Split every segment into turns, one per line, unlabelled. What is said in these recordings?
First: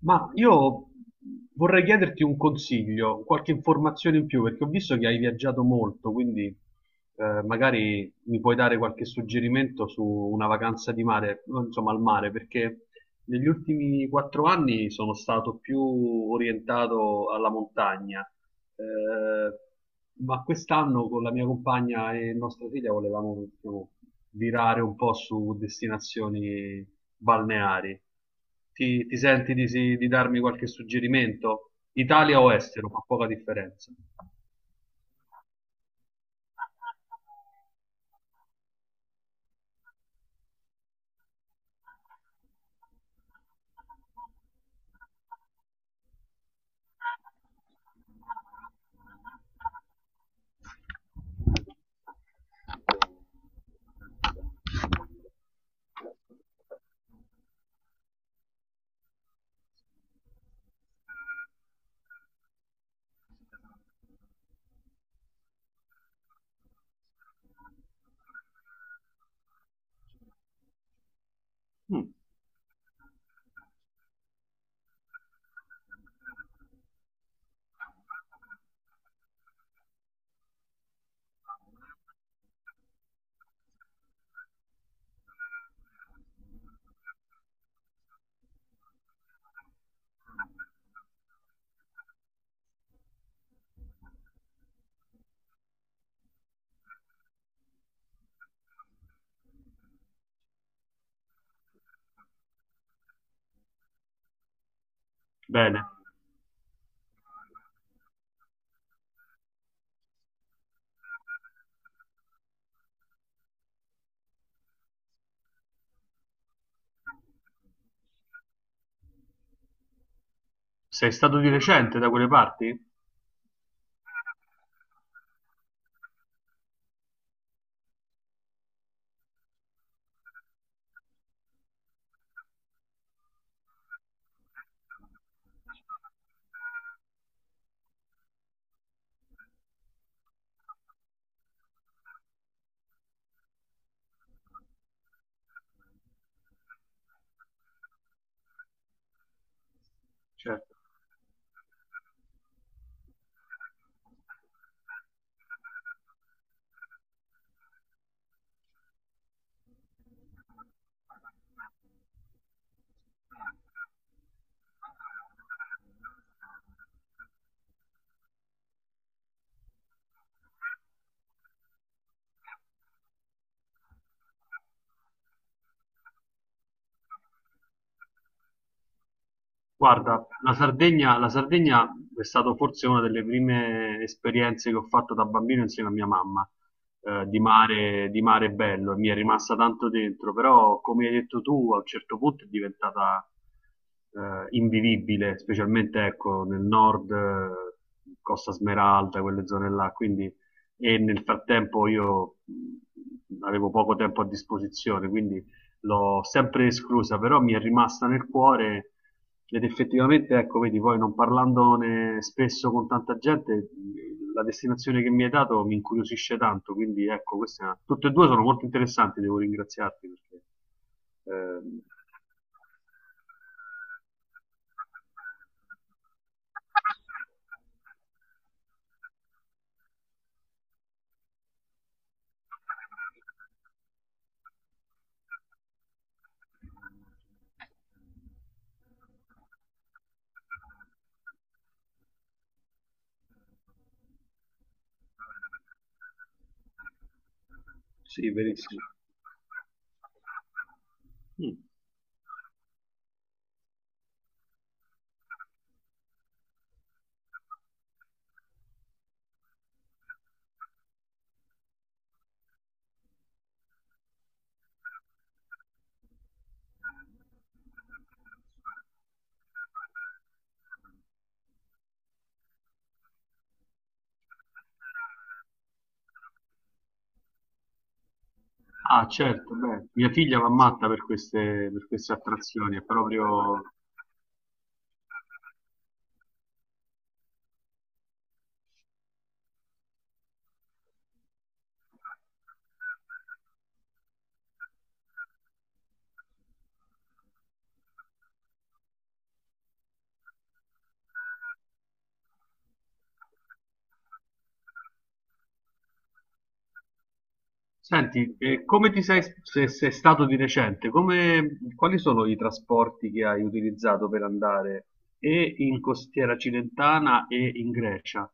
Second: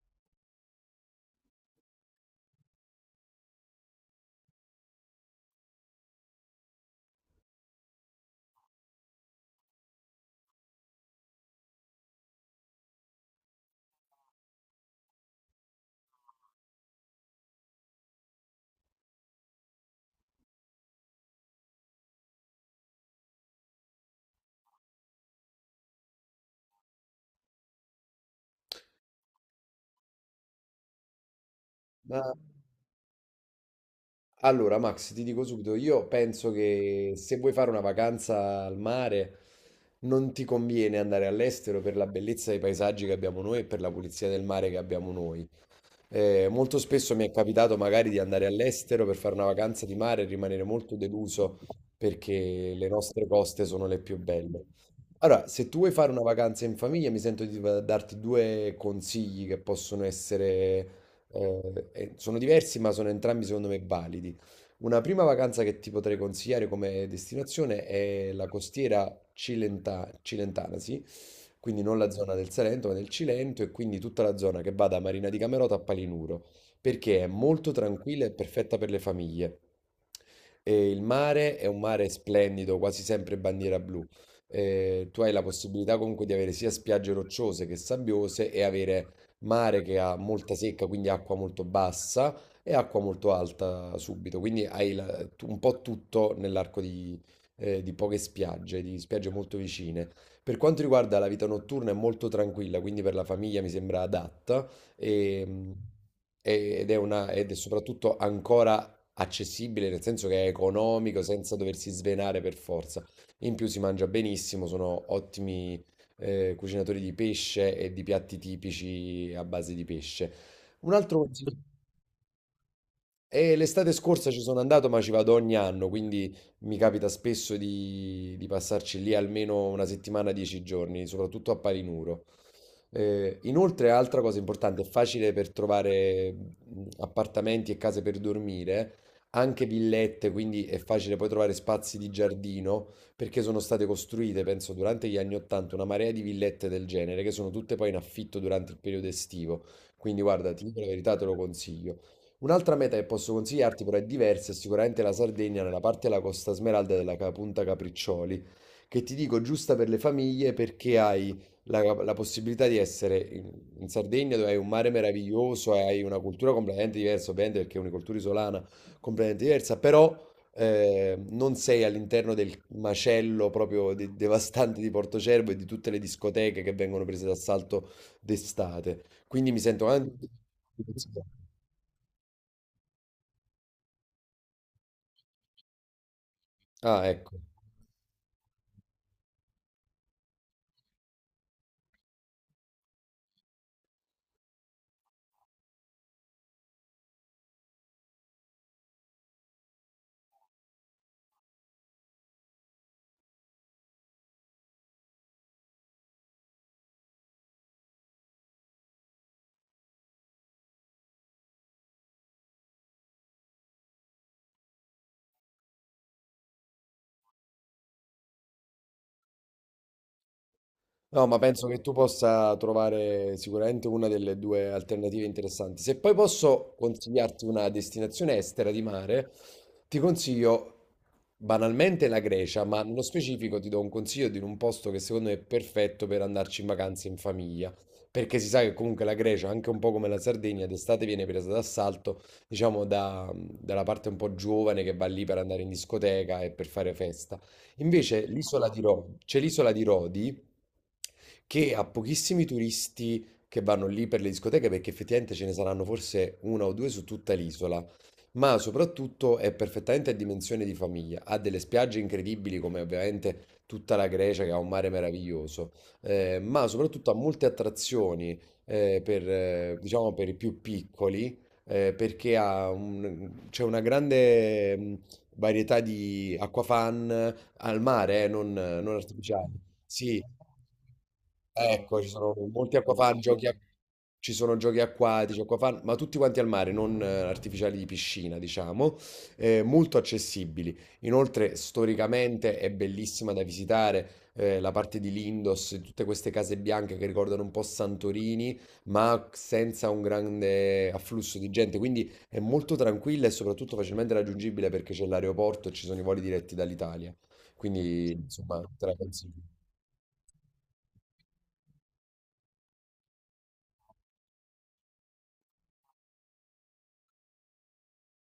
Ma io vorrei chiederti un consiglio, qualche informazione in più, perché ho visto che hai viaggiato molto, quindi magari mi puoi dare qualche suggerimento su una vacanza di mare, insomma al mare, perché negli ultimi quattro anni sono stato più orientato alla montagna eh, ma quest'anno con la mia compagna e nostra figlia volevamo, diciamo, virare un po' su destinazioni balneari. Ti senti di, di darmi qualche suggerimento?
Ma
Italia o estero, fa poca differenza.
allora, Max, ti dico subito, io penso che se vuoi fare una vacanza al mare non ti conviene andare all'estero per la bellezza dei paesaggi che abbiamo noi e per la pulizia del mare che abbiamo noi. Molto spesso mi è capitato magari di andare all'estero per fare una vacanza di mare e rimanere molto deluso perché le nostre coste sono le più belle. Allora, se tu vuoi fare una vacanza in famiglia, mi sento di darti due consigli che possono essere, sono diversi, ma sono entrambi secondo me validi. Una prima vacanza che ti potrei consigliare come destinazione è la costiera cilentana, sì, quindi non la zona del Salento ma del Cilento e quindi tutta la zona che va da Marina di Camerota a Palinuro, perché è molto tranquilla e perfetta per le famiglie. E il mare è un mare splendido, quasi sempre bandiera blu. Tu hai la possibilità comunque di avere sia spiagge rocciose che sabbiose e avere mare che ha molta secca, quindi acqua molto bassa e acqua molto alta subito. Quindi hai un po' tutto nell'arco di poche spiagge, di spiagge molto vicine. Per quanto riguarda la vita notturna è molto tranquilla, quindi per la famiglia mi sembra adatta e-
Bene.
ed è soprattutto ancora accessibile, nel senso che è economico, senza doversi svenare per forza. In più si mangia benissimo, sono ottimi cucinatori di pesce e di piatti tipici a base di pesce. Un
Sei
altro
stato di
consiglio.
recente da quelle parti?
E l'estate scorsa ci sono andato, ma ci vado ogni anno, quindi mi capita spesso di passarci lì almeno una settimana, dieci giorni, soprattutto a Palinuro. Inoltre, altra cosa importante, è facile per trovare appartamenti e case per dormire, anche villette, quindi è facile poi trovare spazi di giardino, perché sono state costruite, penso, durante gli anni 80 una marea di villette del genere, che sono tutte poi in affitto durante il periodo estivo. Quindi guarda, ti
Certo.
dico la verità, te lo consiglio. Un'altra meta che posso consigliarti, però è diversa, è sicuramente la Sardegna nella parte della Costa Smeralda della Punta Capriccioli, che ti dico giusta per le famiglie perché hai la, la possibilità di essere in Sardegna dove hai un mare meraviglioso e hai una cultura completamente diversa, ovviamente perché è una cultura isolana completamente diversa, però non sei all'interno del macello proprio devastante di Portocervo e di tutte le discoteche che vengono prese d'assalto d'estate. Quindi mi sento anche...
Guarda, la Sardegna è stata forse una delle prime esperienze che ho fatto da bambino insieme a mia mamma,
Ah, ecco.
di mare bello, e mi è rimasta tanto dentro, però come hai detto tu, a un certo punto è diventata invivibile, specialmente ecco, nel nord, Costa Smeralda, quelle zone là, quindi, e nel frattempo io avevo poco tempo a disposizione, quindi l'ho sempre esclusa, però mi è rimasta nel cuore ed effettivamente, ecco, vedi, poi non parlandone spesso con tanta gente, la destinazione che mi hai dato mi incuriosisce tanto, quindi ecco, queste, tutte e due sono molto interessanti, devo ringraziarti perché...
No, ma penso che
ehm,
tu possa trovare sicuramente una delle due alternative interessanti. Se poi posso consigliarti una destinazione estera di mare, ti consiglio banalmente la Grecia, ma nello specifico ti do un consiglio di un posto che secondo me è perfetto per andarci in vacanza in famiglia, perché si sa che comunque la Grecia, anche un po' come la Sardegna, d'estate viene presa d'assalto, diciamo, dalla parte un po' giovane che va lì per andare in discoteca e per fare festa. Invece
Sì,
l'isola di
verissimo.
Rodi, c'è l'isola di Rodi
Mm.
che ha pochissimi turisti che vanno lì per le discoteche perché effettivamente ce ne saranno forse una o due su tutta l'isola, ma soprattutto è perfettamente a dimensione di famiglia, ha delle spiagge incredibili come ovviamente tutta la Grecia che ha un mare meraviglioso, ma soprattutto ha molte attrazioni per, diciamo, per i più piccoli perché ha c'è una grande varietà di acquafan, al mare, non
Ah,
artificiali.
certo, beh, mia
Sì,
figlia va matta per
ecco, ci
queste
sono molti
attrazioni, è
acquafan,
proprio...
ci sono giochi acquatici, acquafan, ma tutti quanti al mare, non artificiali di piscina, diciamo, molto accessibili. Inoltre, storicamente è bellissima da visitare. La parte di Lindos, tutte queste case bianche che ricordano un po' Santorini, ma senza un grande afflusso di gente, quindi è molto tranquilla e soprattutto facilmente raggiungibile perché c'è l'aeroporto e ci sono i voli diretti dall'Italia. Quindi
Senti,
insomma te
come
la
ti sei,
consiglio.
se sei stato di recente, come- quali sono i trasporti che hai utilizzato per andare e in costiera cilentana e in Grecia?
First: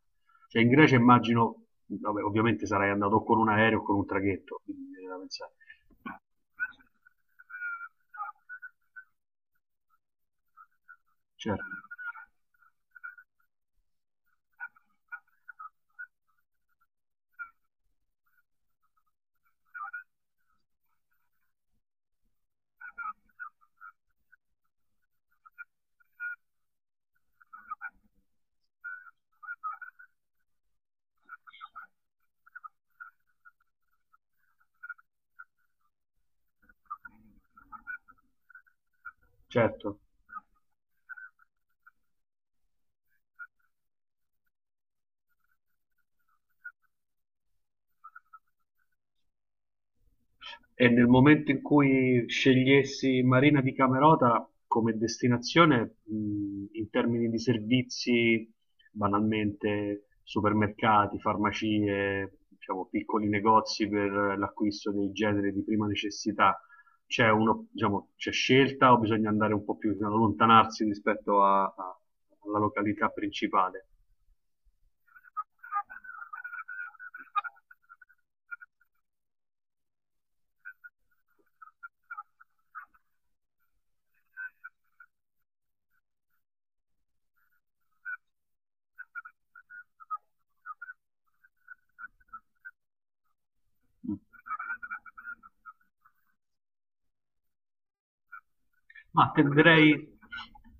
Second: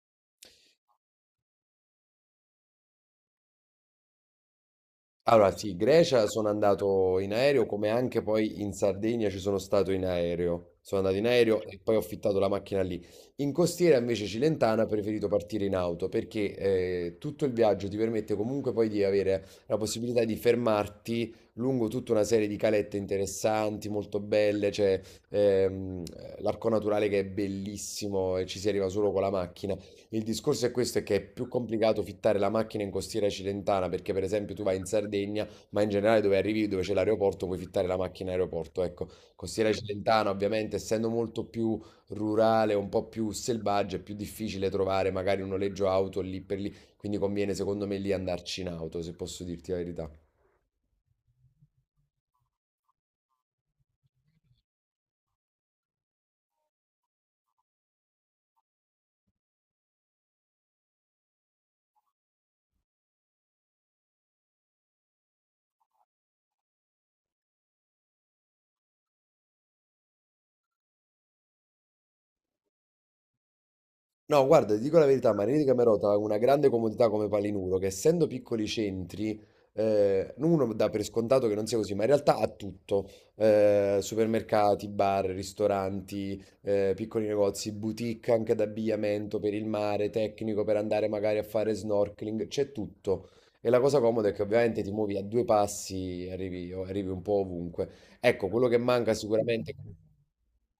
Cioè in Grecia immagino, vabbè, ovviamente sarai andato con un aereo o con un traghetto, quindi mi viene da pensare.
Allora sì, Grecia sono andato in aereo come anche poi in Sardegna ci sono stato in aereo. Sono andato in aereo
Certo,
e poi ho affittato la macchina lì. In costiera invece cilentana ho preferito partire in auto perché tutto il viaggio ti permette comunque poi di avere la possibilità di fermarti lungo tutta una serie di calette interessanti, molto belle, c'è ehm, l'arco naturale che è bellissimo e ci si arriva solo con la macchina. Il discorso è questo, è che è più complicato fittare la macchina in costiera cilentana, perché per esempio tu vai in Sardegna, ma in generale dove arrivi, dove c'è l'aeroporto, puoi fittare la macchina in aeroporto. Ecco, costiera
certo.
cilentana ovviamente, essendo molto più rurale, un po' più selvaggia, è più difficile trovare magari un noleggio auto lì per lì, quindi conviene secondo me lì andarci in auto, se posso dirti la verità.
E nel momento in cui scegliessi Marina di Camerota come destinazione, in termini di servizi, banalmente supermercati, farmacie, diciamo, piccoli negozi per l'acquisto dei generi di prima necessità, c'è uno, diciamo, c'è scelta o bisogna andare un po' più, diciamo, allontanarsi rispetto alla località principale?
No, guarda, ti dico la verità, Marini di Camerota ha una grande comodità come Palinuro, che essendo piccoli centri, uno dà per scontato che non sia così, ma in realtà ha tutto. Supermercati, bar, ristoranti, piccoli negozi, boutique anche d'abbigliamento per il mare, tecnico per andare magari a fare snorkeling, c'è tutto. E la cosa comoda è che ovviamente ti muovi a due passi e arrivi un po' ovunque. Ecco, quello che manca
Ma
sicuramente...
tenderei,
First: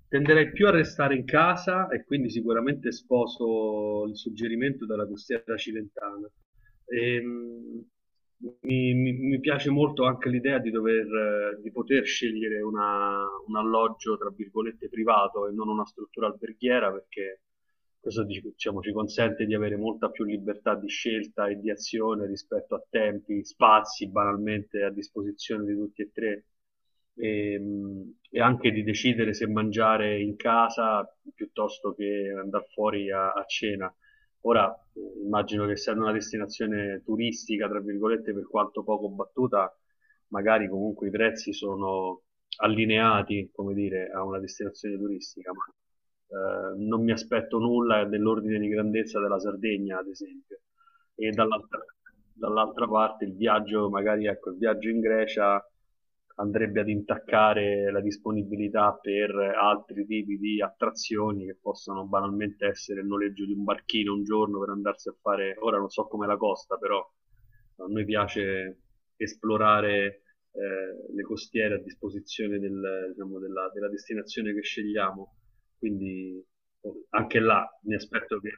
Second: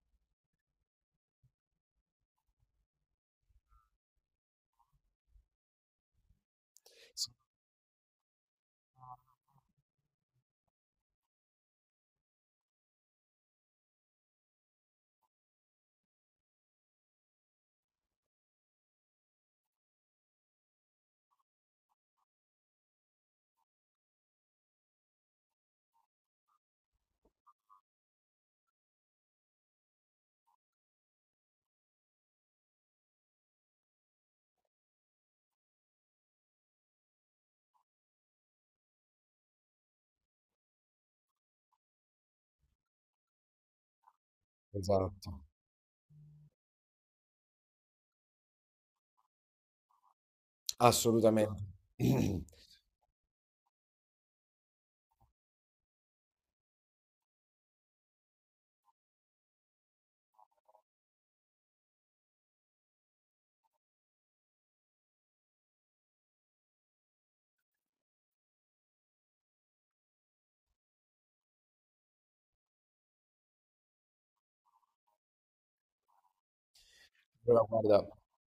tenderei più a restare in casa e quindi sicuramente sposo il suggerimento della costiera cilentana.
Sì,
Ehm, mi piace molto anche l'idea di dover, di poter scegliere un alloggio, tra virgolette, privato e non una struttura alberghiera, perché questo, diciamo, ci consente di avere molta più libertà di scelta e di azione rispetto a tempi, spazi, banalmente a disposizione di tutti e tre. E anche di decidere se mangiare in casa piuttosto che andare fuori a cena. Ora immagino che essendo una destinazione turistica, tra virgolette, per quanto poco battuta, magari comunque i prezzi sono allineati, come dire, a una destinazione
esatto,
turistica, ma non mi aspetto nulla dell'ordine di grandezza della Sardegna, ad esempio, e
assolutamente.
dall'altra, dall'altra parte il viaggio, magari ecco, il viaggio in Grecia andrebbe ad intaccare la disponibilità per altri tipi di attrazioni che possono banalmente essere il noleggio di un barchino un giorno per andarsi a fare, ora non so com'è la costa, però a noi piace esplorare le costiere a disposizione del, diciamo, della, della destinazione che scegliamo, quindi anche
Allora,
là mi
guarda,
aspetto che...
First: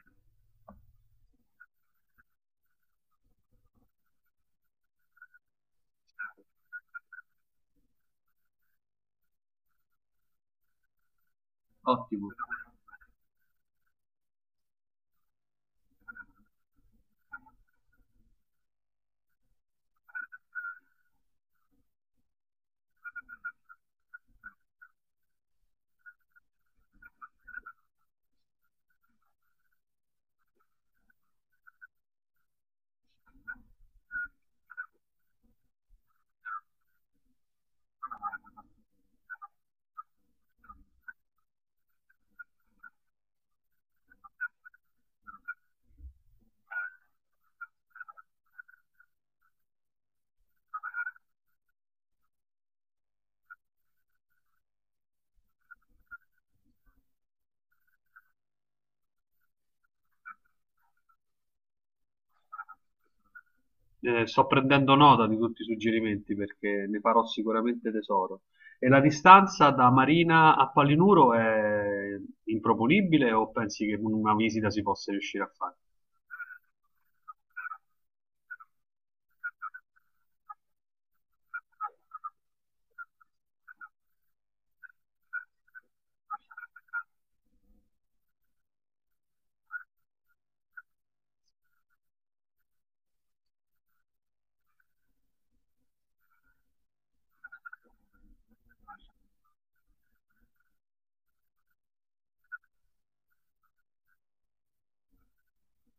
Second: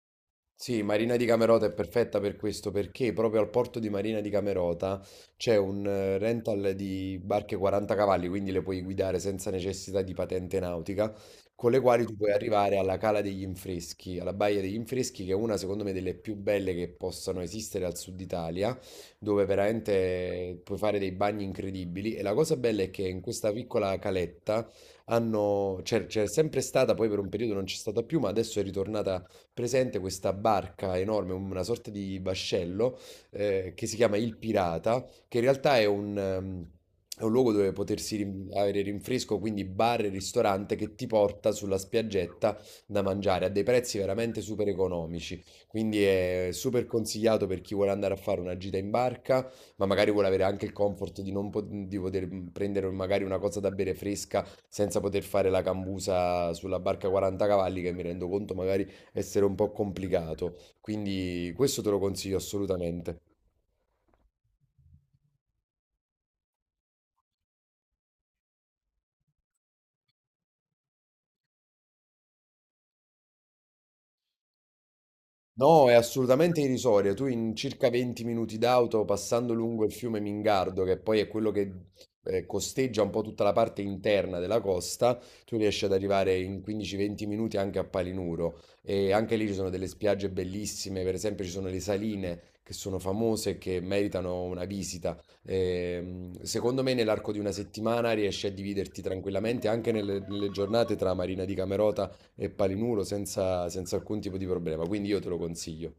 sì, Marina di Camerota è perfetta per questo perché proprio al porto di Marina di Camerota c'è un rental di barche 40 cavalli, quindi le puoi guidare senza necessità di patente nautica, con le quali tu
Ottimo.
puoi arrivare alla Cala degli Infreschi, alla Baia degli Infreschi, che è una secondo me delle più belle che possano esistere al sud Italia, dove veramente puoi fare dei bagni incredibili. E la cosa bella è che in questa piccola caletta hanno, c'è sempre stata, poi per un periodo non c'è stata più, ma adesso è ritornata presente questa barca enorme, una sorta di vascello che si chiama Il Pirata, che in realtà è un luogo dove potersi avere rinfresco, quindi bar e ristorante che ti porta sulla spiaggetta da mangiare a dei prezzi veramente super economici. Quindi è super consigliato per chi vuole andare a fare una gita in barca, ma magari vuole avere anche il comfort di non di poter prendere magari una cosa da bere fresca senza poter fare la cambusa sulla barca 40 cavalli, che mi rendo conto magari essere un po' complicato. Quindi questo te lo consiglio assolutamente.
Sto prendendo nota di tutti i suggerimenti perché ne farò sicuramente tesoro. E la distanza da Marina a Palinuro è improponibile o pensi che una visita si possa riuscire a fare?
No, è assolutamente irrisoria. Tu in circa 20 minuti d'auto, passando lungo il fiume Mingardo, che poi è quello che costeggia un po' tutta la parte interna della costa, tu riesci ad arrivare in 15-20 minuti anche a Palinuro. E anche lì ci sono delle spiagge bellissime, per esempio ci sono le saline che sono famose e che meritano una visita. Secondo me nell'arco di una settimana riesci a dividerti tranquillamente anche nelle giornate tra Marina di Camerota e Palinuro senza alcun tipo di problema, quindi io te lo consiglio.